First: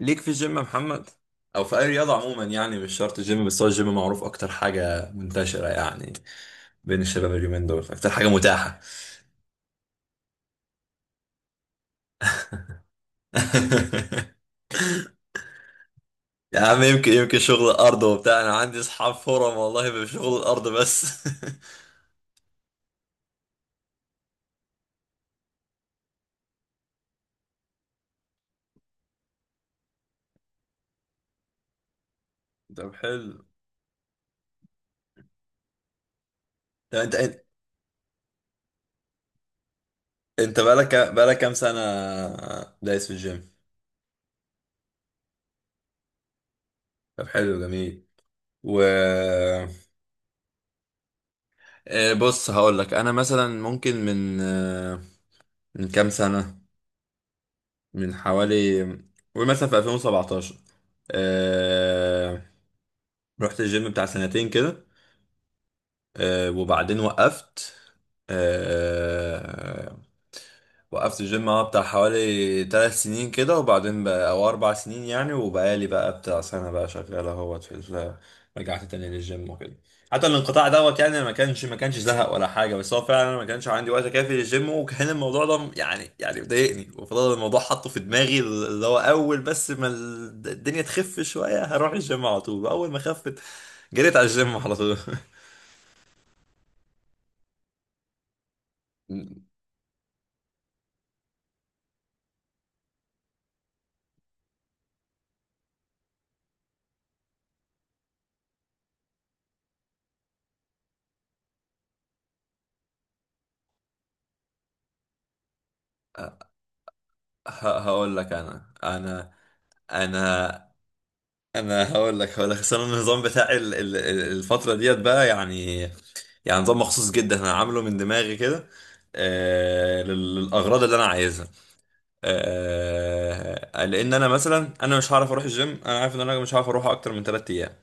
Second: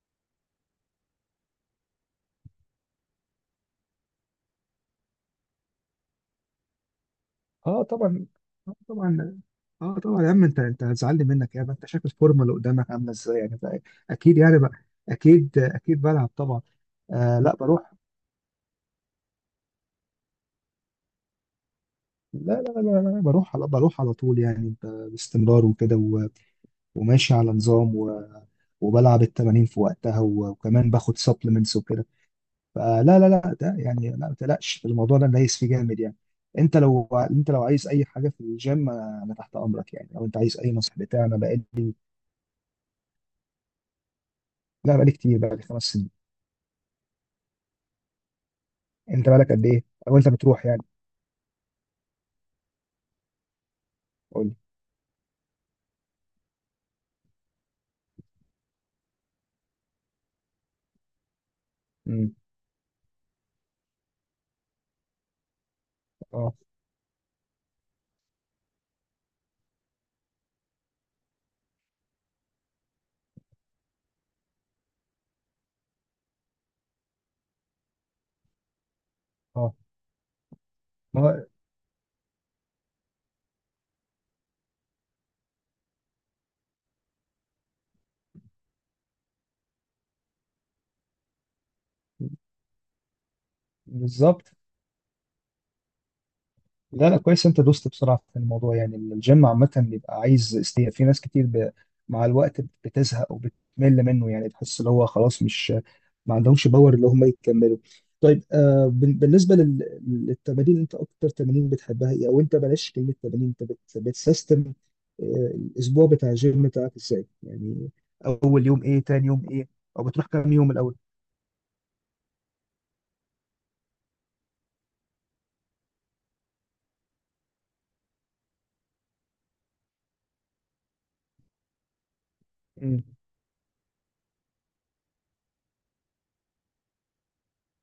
ليك في الجيم يا محمد، او في اي رياضه عموما، يعني مش شرط الجيم، بس هو الجيم معروف اكتر حاجه منتشره يعني بين الشباب اليومين اه دول، اكتر طبعا حاجه اه متاحه. طبعا اه طبعا. يا عم انت هتزعلني منك يا عم، انت شايف الفورمه اللي قدامك عامله ازاي يعني بقى؟ اكيد يعني بقى، اكيد بلعب يا طبعا. عم يمكن آه لا شغل بروح. الارض وبتاع، انا عندي اصحاب فورم والله بشغل الارض بس. لا بروح، بروح على طول يعني، باستمرار وكده وماشي على نظام، و وبلعب التمارين في وقتها، وكمان باخد سبلمنتس وكده. طب فلا لا حلو. لا ده يعني لا، ما تقلقش الموضوع ده، دايس فيه جامد يعني. انت طب لو انت انت انت لو عايز اي حاجه في الجيم، انا تحت امرك يعني، لو انت عايز انت اي بقالك نصيحه بتاع انا بقالك كام سنه بقالي. دايس في الجيم؟ لا بقالي كتير، بقالي 5 سنين. طب حلو جميل. و انت بقالك قد ايه او انت بتروح يعني؟ بص هقول لك، انا مثلا ممكن من قول لي. آه، من كام سنه، من حوالي، قول مثلا في 2017 مم. آه... رحت الجيم بتاع سنتين كده، اه. وبعدين وقفت. آه... وقفت الجيم اه بتاع حوالي تلات سنين كده، وبعدين بقى او اربع سنين يعني، وبقالي بقى بتاع سنة بقى شغال اهوت رجعت تاني للجيم اه. وكده. حتى الانقطاع دوت ما يعني ما هو كانش ما كانش زهق ولا حاجة، بس هو فعلا ما كانش عندي وقت كافي للجيم، وكان الموضوع ده يعني مضايقني، وفضل الموضوع حاطه في دماغي، اللي هو اول بس ما الدنيا تخف شوية هروح الجيم على طول. اول ما خفت جريت على بالظبط. الجيم على طول. لا كويس، انت دوست بسرعه في الموضوع يعني. الجيم عامه بيبقى عايز استياء، في ناس كتير مع الوقت بتزهق وبتمل منه يعني، تحس اللي هو خلاص مش ما عندهمش باور اللي هم يكملوا. طيب، آه، بالنسبه للتمارين، انت اكتر تمارين بتحبها ايه؟ او انت بلاش كلمه تمارين، انت بتسيستم آه الاسبوع بتاع الجيم بتاعك ازاي يعني؟ هقول لك، اول يوم ايه، تاني يوم ايه، او بتروح كام انا يوم الاول؟ انا هقول لك اصل انا النظام بتاعي الفتره ديت بقى، يعني يعني نظام مخصوص جدا، انا عامله من دماغي كده للاغراض اللي انا عايزها، امم. لان انا مثلا، انا مش هعرف اروح الجيم، انا عارف ان انا مش هعرف اروح اكتر من 3 ايام.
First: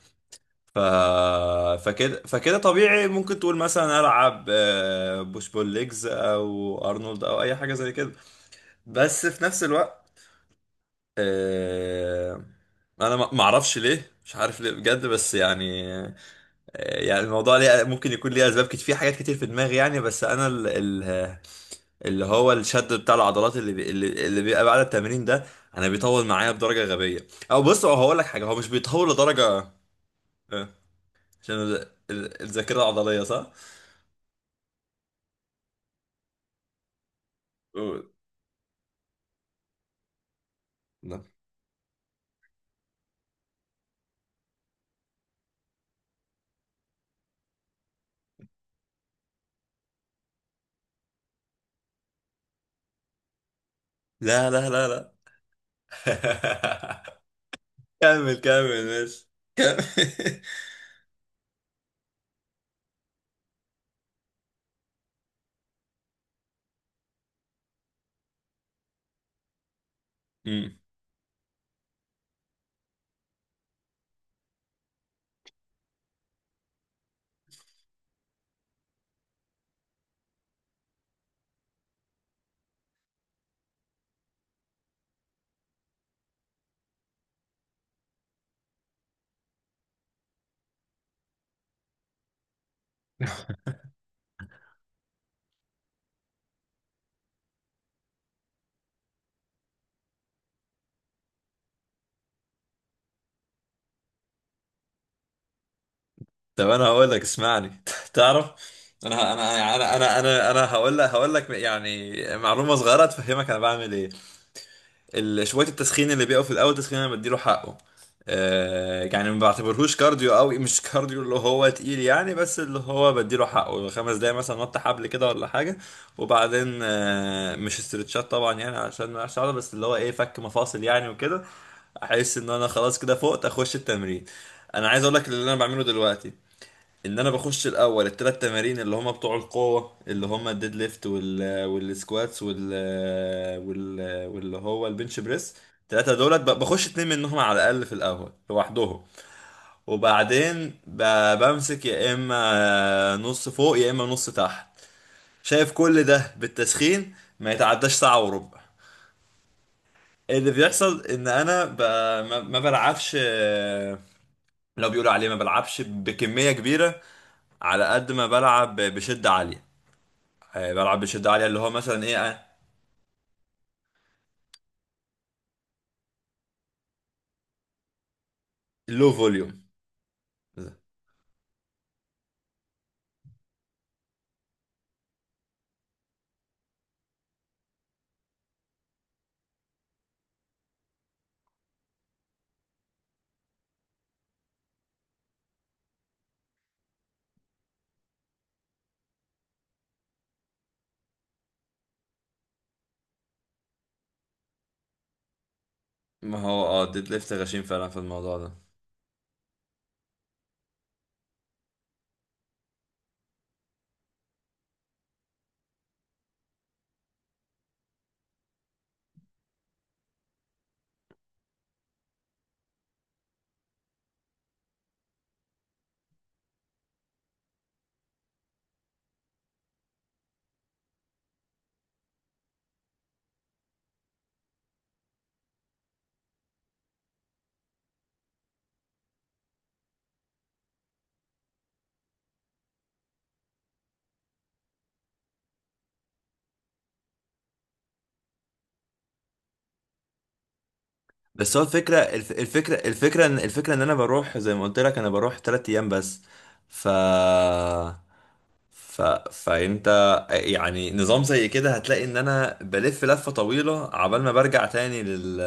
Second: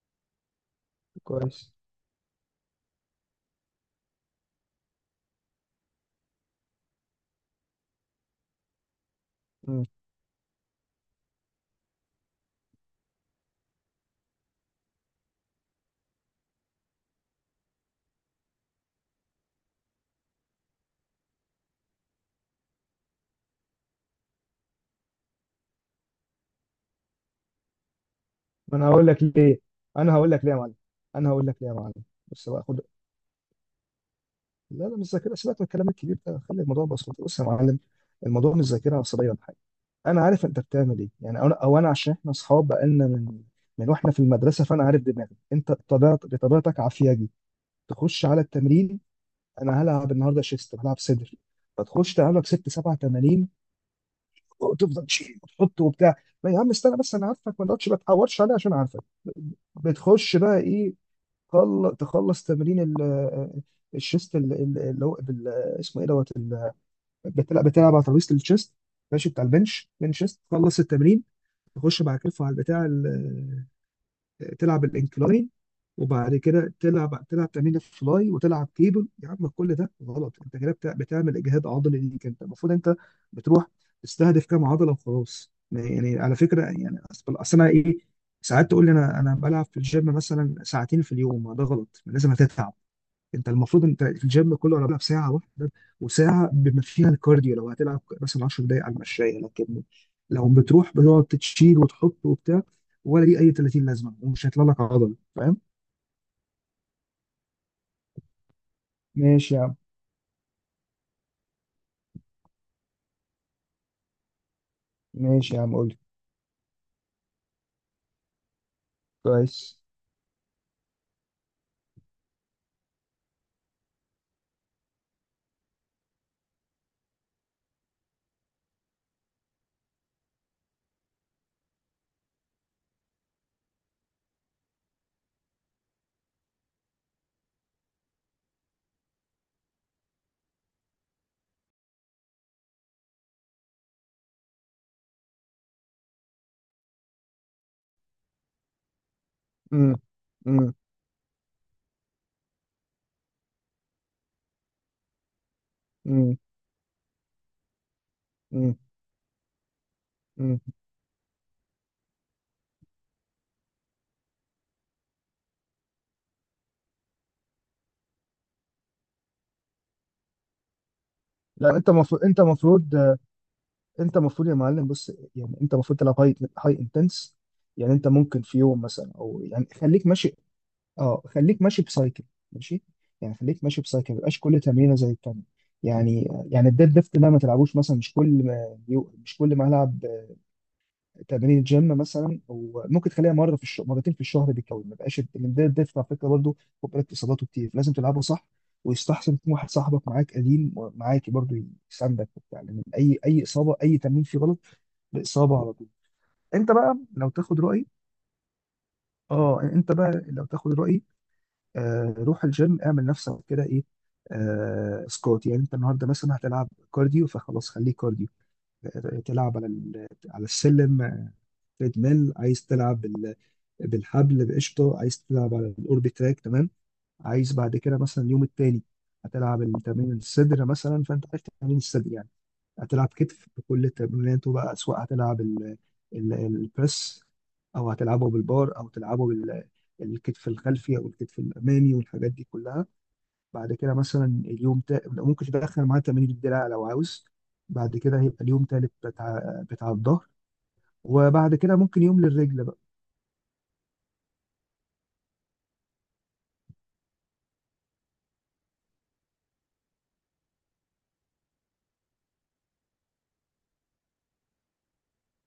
ف... كويس. فكده طبيعي، ممكن تقول مثلا العب بوش بول ليجز او ارنولد او اي حاجه زي كده، بس في نفس الوقت، آه، انا ما اعرفش ليه، مش عارف ليه بجد، بس يعني يعني الموضوع ليه ممكن يكون ليه اسباب كتير، في حاجات كتير في دماغي يعني، بس انا ال ال اللي هو الشد بتاع العضلات اللي بي اللي اللي بيبقى بعد التمرين ده انا بيطول معايا بدرجه غبيه. او بص، هو هقول لك حاجه، هو مش ما انا هقول بيطول لك لدرجه، ليه، انا هقول لك ليه يا آه، معلم، انا هقول عشان لك ليه يا معلم. بص بقى الذاكره خد، العضليه، صح؟ لا مش ذاكره، سيبك من الكلام الكبير ده، خلي الموضوع بسيط. بص يا معلم، قول. الموضوع مش ذاكره عصبيه ولا حاجه. انا عارف انت بتعمل ايه لا، يعني، انا عشان احنا اصحاب بقالنا من واحنا في المدرسه، فانا عارف دماغك انت، بطبيعتك عافياجي تخش على التمرين. انا هلعب النهارده شيست، هلعب صدر، فتخش تلعب لك ست سبع تمارين، لا، لا، لا، وتفضل لا. تشيل وتحط وبتاع. ما يا عم استنى بس، انا عارفك، ما تقعدش ما كمل تحورش عليا، عشان كمل عارفك ماشي، بتخش كمل. بقى ايه. تخلص تمرين الشيست اللي هو اسمه ايه دوت بتلعب على ترابيزه الشيست، ماشي، بتاع البنش، بنش شيست، تخلص التمرين. تخش بعد كده على البتاع تلعب الانكلاين، وبعد كده تلعب تمرين الفلاي، وتلعب كيبل. يا عم كل ده غلط، انت كده بتعمل اجهاد عضلي ليك. انت المفروض انت بتروح تستهدف كام عضله وخلاص يعني، على فكره يعني. أصل انا ايه، ساعات تقول لي انا بلعب في الجيم مثلا 2 ساعة في اليوم، ما ده غلط، لازم هتتعب. انت المفروض انت الجيم كله انا بلعب ساعه واحده، وساعه بما فيها الكارديو، لو هتلعب مثلا 10 دقائق على المشايه. لكن لو بتروح بتقعد تشيل وتحط وبتاع، ولا دي اي 30 لازمه، ومش هيطلع لك عضل، فاهم؟ طب انا هقول لك، اسمعني تعرف انا ماشي يا عم. انا انا انا انا انا هقول لك يعني معلومه صغيره تفهمك انا بعمل ايه. ماشي يا شويه عم، قول لي. التسخين اللي بيقف في الاول، تسخين انا بديله حقه، يعني ما كويس. بعتبرهوش كارديو قوي، مش كارديو اللي هو تقيل يعني، بس اللي هو بديله حقه خمس دقايق مثلا نط حبل كده ولا حاجه. وبعدين مش استرتشات طبعا يعني عشان ما اقعش عضله، بس اللي هو ايه، فك مفاصل يعني وكده. احس ان انا خلاص كده فقت اخش التمرين. انا عايز اقول لك اللي انا بعمله دلوقتي، ان انا بخش الاول الثلاث تمارين اللي هما بتوع القوه، اللي هما الديد ليفت والسكواتس وال واللي هو البنش بريس. الثلاثه دولت بخش اتنين منهم على الاقل في الاول لوحدهم، امم امم وبعدين بمسك يا اما نص فوق يا اما نص تحت. شايف؟ كل ده امم بالتسخين ما يتعداش ساعه وربع. امم اللي امم. بيحصل ان انا ما بلعبش، لو بيقولوا عليه، ما بلعبش بكميه كبيره على قد ما بلعب بشده عاليه. بلعب بشدة عالية، اللي هو لا انت مثلا ايه، مفروض انت مفروض انت مفروض يا معلم، بص يعني، انت المفروض تلعب هاي انتنس. يعني انت ممكن في يوم لو مثلا، او فوليوم. يعني خليك ماشي، اه خليك ماشي بسايكل، ماشي، يعني خليك ماشي بسايكل، ما يبقاش كل تمرينه زي التانيه. يعني يعني الديد ليفت ده ما تلعبوش مثلا، مش كل ما مش كل ما هلعب تمرين جيم مثلا، وممكن تخليها مره في الشهر، مرتين في الشهر بالكوي. ما يبقاش الديد ليفت على فكره برضه، خد بالك اصاباته كتير، لازم تلعبه صح. ويستحسن يكون واحد صاحبك معاك، قديم معاك برضه، يساندك وبتاع، لان اي اصابه، اي تمرين فيه غلط باصابه على طول. ما هو انت اه بقى الديد لو ليفت تاخد غشيم رايي، فعلا في الموضوع ده. اه انت بقى لو تاخد رايي، روح الجيم اعمل نفسك كده ايه، سكوات، يعني انت النهارده مثلا هتلعب كارديو، فخلاص خليه كارديو، تلعب على على السلم، تريدميل، عايز تلعب بالحبل بقشطه، عايز تلعب على الاوربي تراك، تمام. عايز بعد كده مثلا اليوم التاني هتلعب التمرين الصدر مثلا، فانت عارف تمرين الصدر يعني. هتلعب كتف بكل تمريناته بقى، سواء هتلعب البريس، او هتلعبه بالبار، او تلعبه الكتف الخلفي، او الكتف الامامي، والحاجات دي كلها. بعد كده مثلا اليوم ممكن تدخل معاه تمارين الدراع لو عاوز. بعد كده هيبقى اليوم تالت بتاع الظهر، وبعد بس هو كده الفكرة، ممكن يوم للرجل بقى. الفكرة ان انا بروح، زي ما قلت لك، انا بروح تلات ايام بس. ف ف فانت يعني نظام زي كده هتلاقي ان انا بلف لفة طويلة عبال ما برجع تاني لل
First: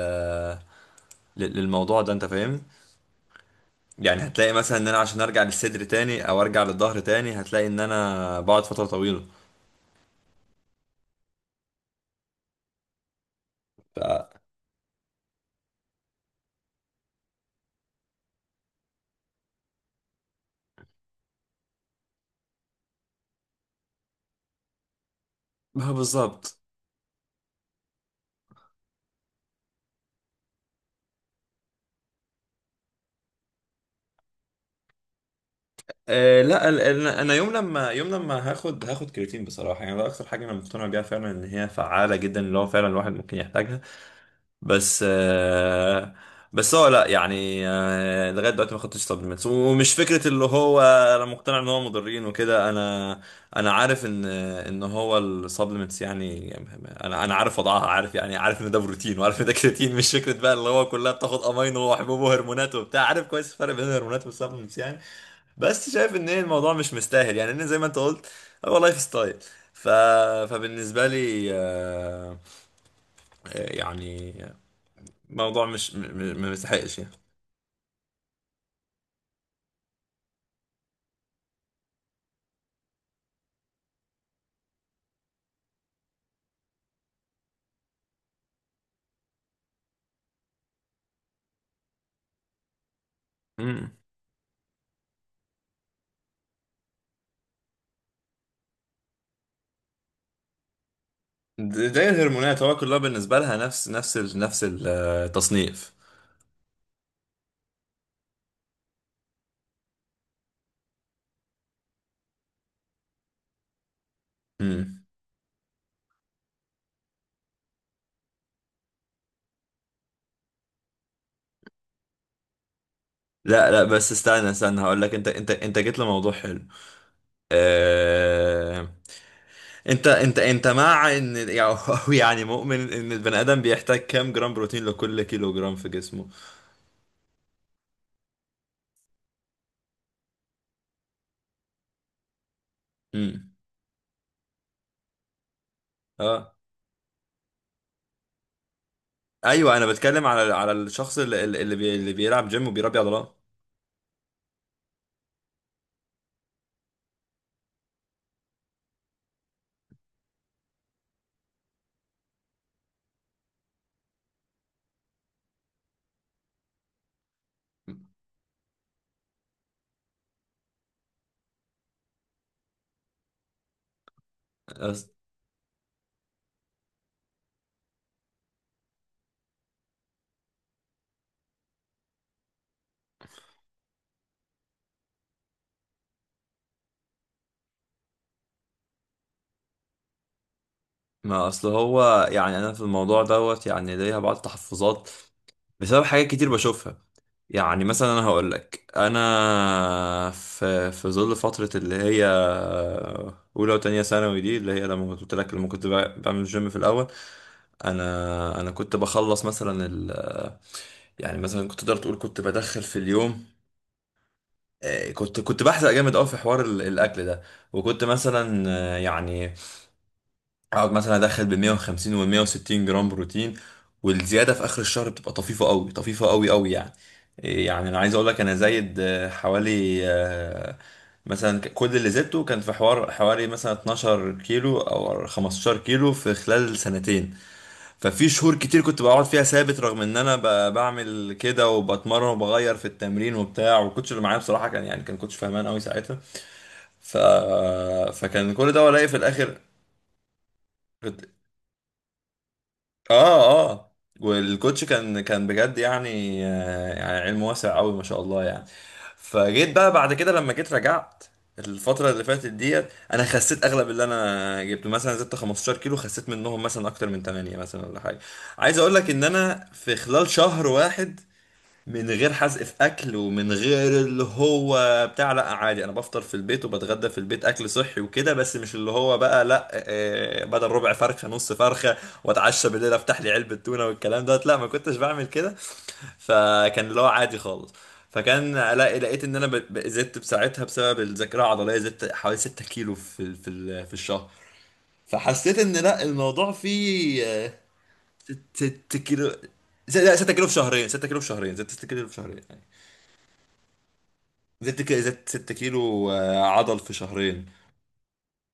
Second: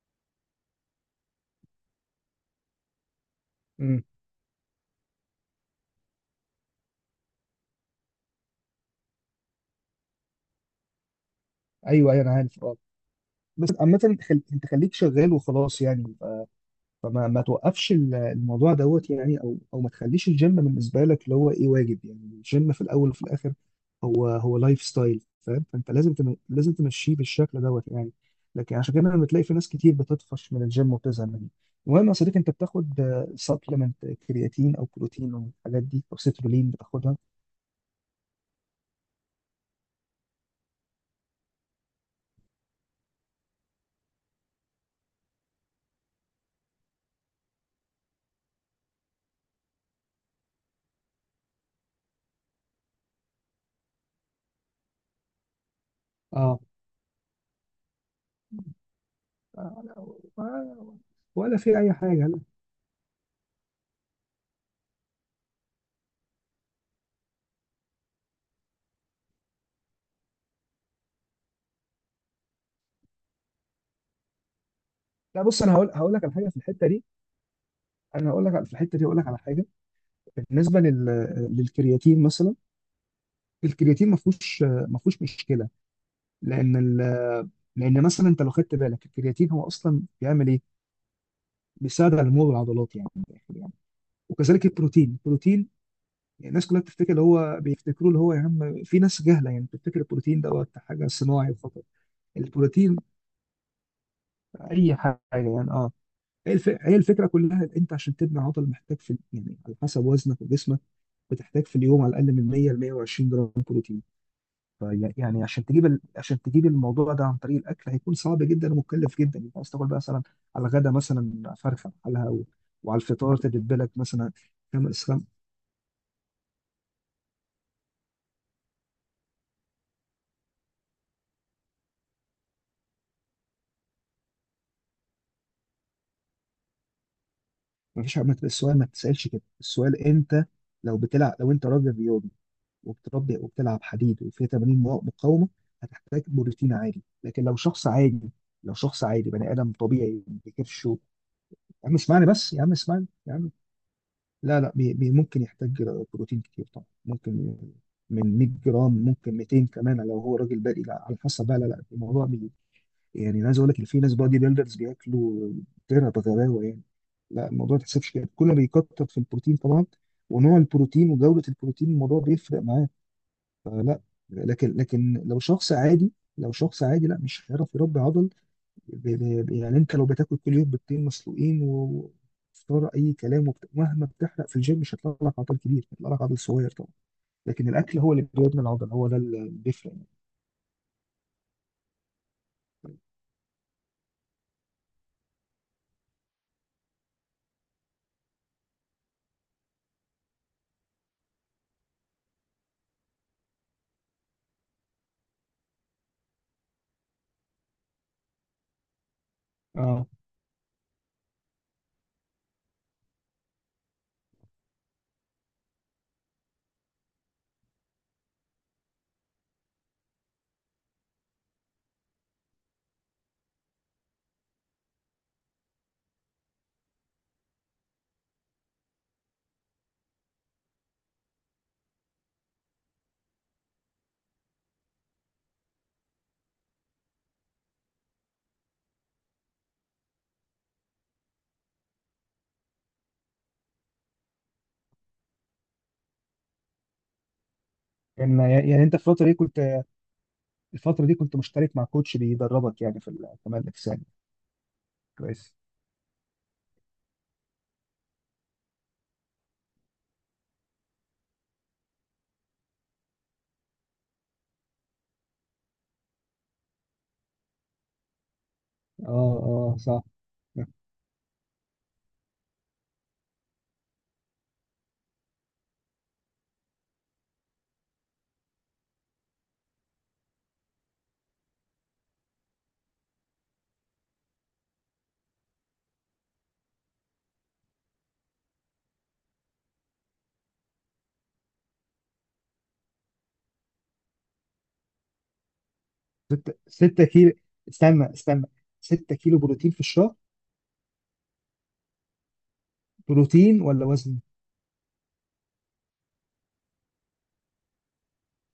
لل- للموضوع ده، انت فاهم؟ امم. يعني هتلاقي مثلا ان انا عشان ارجع للصدر تاني او ارجع للظهر تاني هتلاقي ان انا بقعد فترة طويلة. ايوه انا عارف اه. بس عامة انت ف... انت خليك شغال وخلاص يعني، فما ما توقفش الموضوع دوت يعني، او او ما تخليش الجيم بالنسبه لك اللي هو ايه، واجب يعني. الجيم في الاول وفي الاخر هو هو لايف ستايل، فاهم؟ فانت لازم بالظبط. لازم تمشيه بالشكل دوت يعني. لكن عشان كده لما تلاقي في ناس كتير بتطفش من الجيم وبتزهق منه. المهم يا صديقي، انت بتاخد سبلمنت، كرياتين او بروتين او الحاجات دي، او أه لا سيترولين، بتاخدها؟ انا يوم لما هاخد كرياتين بصراحه يعني، ده اكتر حاجه انا مقتنع بيها فعلا ان هي فعاله جدا، اللي هو فعلا الواحد ممكن يحتاجها، بس أه، بس هو لا يعني أه، لغايه دلوقتي ما خدتش سبلمنتس ومش فكره اللي هو انا مقتنع ان هو مضرين وكده. انا عارف ان هو السبلمنتس يعني، اه. انا عارف وضعها، عارف يعني، عارف ان ده بروتين، وعارف ان ده آه، كرياتين، مش فكره بقى اللي هو ولا كلها بتاخد ولا في امينو اي وحبوب حاجه، لا. وهرمونات وبتاع، عارف كويس الفرق بين الهرمونات والسبلمنتس يعني. بس شايف ان إيه، الموضوع مش مستاهل يعني، إن زي ما انت قلت، هو لايف ستايل. ف... فبالنسبه لي، يعني لا، بص موضوع انا هقول مش هقول لك على حاجه ما في الحته مستحقش دي، يعني. انا هقول لك على، في الحته دي هقول لك على حاجه. بالنسبه للكرياتين مثلا، الكرياتين ما فيهوش مشكله. لان لان مثلا انت لو خدت بالك، الكرياتين هو اصلا بيعمل ايه؟ بيساعد على نمو العضلات يعني، من الاخر يعني. مم. وكذلك البروتين، يعني الناس كلها بتفتكر اللي هو بيفتكروا اللي هو، يا عم في ناس جهله يعني، بتفتكر البروتين دوت حاجه صناعي فقط. زي الهرمونات، هو البروتين كلها بالنسبه لها نفس نفس اي حاجه يعني، اه. التصنيف. هي الفكره كلها، إن انت عشان تبني عضل محتاج في يعني، على حسب وزنك وجسمك، بتحتاج في اليوم على الاقل من 100 ل 120 جرام بروتين. مم. يعني عشان تجيب عشان تجيب الموضوع ده عن طريق الاكل، هيكون صعب جدا ومكلف جدا. انت عايز تاكل بقى مثلا على الغدا مثلا فرخه بحالها، وعلى الفطار لا لا، تدبلك بس مثلا استنى استنى، هقول خمس لك، انت جيت لموضوع حلو. آه... انت مع ان يعني أو يعني، مؤمن ان البني ادم بيحتاج كام جرام بروتين لكل كيلو جرام في جسمه؟ ما فيش ما- السؤال ما تسالش كده، السؤال انت لو بتلعب، لو انت راجل رياضي، وبتربي امم. وبتلعب حديد، وفيه تمارين مقاومه، هتحتاج اه، بروتين عادي. لكن لو شخص عادي، لو شخص عادي بني ادم ايوه، انا طبيعي، بتكلم ما على بيكرش و، الشخص يا بي... عم اللي اسمعني بيلعب بس، يا جيم عم وبيربي اسمعني، عضلات. لا بي ممكن يحتاج بروتين كتير طبعا، ممكن من 100 جرام، ممكن 200 كمان لو هو راجل بادئ. لا على حسب بقى، لا الموضوع بي، يعني انا عايز اقول لك ان في ناس بادي بيلدرز بياكلوا ترى بغباوه يعني. لا الموضوع ما تحسبش كده، كل ما بيكتر في البروتين طبعا، ونوع البروتين، وجوده البروتين، الموضوع بيفرق معاه. فلا، لكن أص- لو شخص عادي، لو شخص عادي لا مش هيعرف يربي عضل. ب- يعني انت لو بتاكل كل يوم بيضتين مسلوقين وفطار اي كلام، مهما بتحرق في الجيم مش هيطلع لك عضل كبير، هيطلع لك عضل صغير طبعا. لكن الاكل هو اللي بيبني العضل، هو ده اللي بيفرق يعني. ما اصل هو يعني، انا في الموضوع دوت يعني ليها بعض التحفظات بسبب حاجات كتير بشوفها. يعني مثلا انا هقول لك، انا في ظل فتره اللي هي اولى وتانية ثانوي دي، اللي هي لما كنت قلت لك، لما كنت بعمل جيم في الاول، انا كنت بخلص مثلا اه. يعني مثلا، كنت تقدر تقول كنت بدخل في اليوم، كنت بحزق جامد قوي في حوار الاكل ده، وكنت مثلا، يعني اقعد مثلا ادخل ب 150 و 160 جرام بروتين، والزياده في اخر الشهر بتبقى طفيفه قوي، طفيفه قوي قوي يعني. يعني انا عايز اقول لك، انا زايد حوالي، مثلا كل اللي زدته كان في حوار حوالي مثلا 12 كيلو او 15 كيلو في خلال سنتين. ففي شهور كتير كنت بقعد فيها ثابت، رغم ان انا بعمل كده وبتمرن وبغير في التمرين وبتاع، والكوتش اللي معايا بصراحه كان يعني، كان كوتش فهمان قوي ساعتها. ف... يعني فكان كل ده، يعني انت ولاقي في في الفتره دي الاخر. كنت، الفتره دي كنت مشترك مع كوتش بيدربك يعني في كمال اه اه. الاجسام؟ والكوتش كان كويس. بجد يعني، يعني علم واسع قوي ما شاء الله يعني. فجيت بقى بعد كده، لما جيت رجعت الفترة اللي فاتت ديت، انا خسيت اغلب اللي انا جبته، مثلا زدت 15 كيلو خسيت منهم مثلا اكتر من 8، مثلا ولا حاجة. عايز اقول لك اه ان انا اه في صح. خلال شهر واحد، من غير حزق في اكل، ومن غير اللي هو بتاع، لا عادي، انا بفطر في البيت وبتغدى في البيت اكل صحي وكده، بس مش اللي هو بقى لا، بدل ربع فرخه نص فرخه، واتعشى بالليل افتح لي علبه تونه والكلام دوت، لا ما كنتش بعمل كده، فكان اللي هو عادي خالص. فكان لقيت ان انا زدت بساعتها بسبب الذاكره العضليه، زدت حوالي 6 كيلو في الشهر. فحسيت ان لا، الموضوع ستة كيلو، فيه. استنى استنى، 6 ستة كيلو، كيلو بروتين في الشهر؟ لا 6 كيلو في شهرين، 6 كيلو في شهرين، زدت 6 كيلو في شهرين يعني. بروتين ولا وزن؟ زدت زدت 6 كيلو، عضل في شهرين.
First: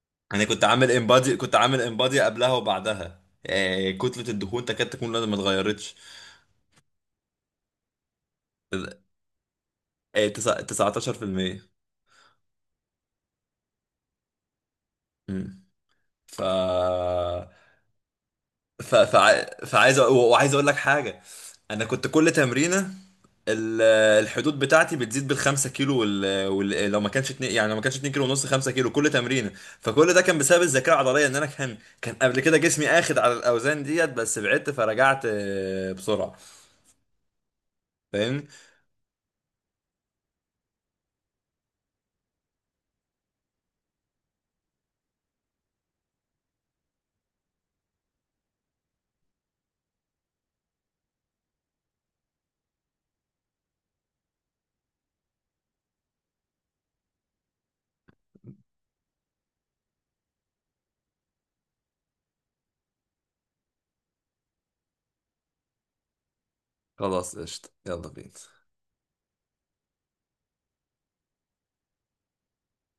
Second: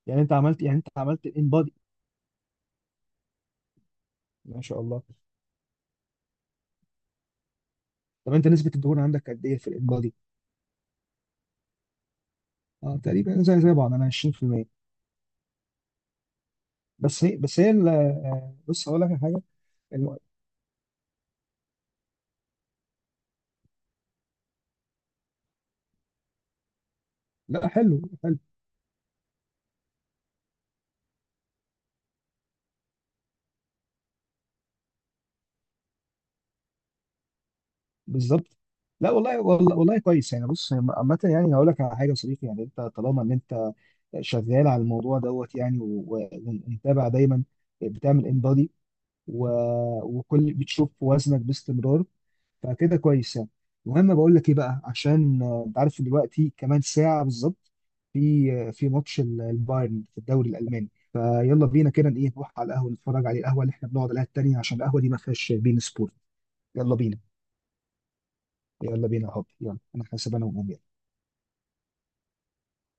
انا كنت يعني انت عامل عملت امبادي، الان كنت بادي. عامل امبادي قبلها وبعدها، كتلة ما الدهون شاء تكاد الله، تكون لا، ما اتغيرتش. طب انت نسبة الدهون عندك قد ايه في الان؟ 19%. اه تقريبا زي بعض، انا 20%. امم. ف بس هي بس هي ال- آه، بص هقول لك على حاجه. فعايز الم- وعايز اقول لك حاجه. انا كنت كل تمرينه ال- الحدود بتاعتي بتزيد بالخمسة كيلو، لو ما كانش اتنين لا يعني، لو ما كانش حلو اتنين كيلو حلو. ونص، خمسة كيلو كل تمرينة. فكل ده كان بسبب الذاكرة العضلية، ان انا كان قبل كده جسمي اخد على الاوزان ديت، بس بعدت فرجعت، بسرعة. فاهمني. بالظبط. لا والله والله والله كويس يعني. بص عامة يعني هقول لك على حاجة يا صديقي، يعني انت طالما ان انت شغال على الموضوع دوت يعني ومتابع دايما، بتعمل انبادي، وكل، بتشوف وزنك باستمرار، فكده كويس يعني. المهم بقول لك ايه بقى، عشان انت عارف دلوقتي كمان ساعه بالظبط في في ماتش البايرن في الدوري الالماني، فيلا بينا كده ايه نروح على القهوه نتفرج عليه، القهوه اللي احنا بنقعد عليها التانيه، عشان القهوه دي ما فيهاش بين سبورت. يلا بينا. خلاص قشطة، يلا بينا. يا حبيبي يلا، انا حاسب انا وأمي.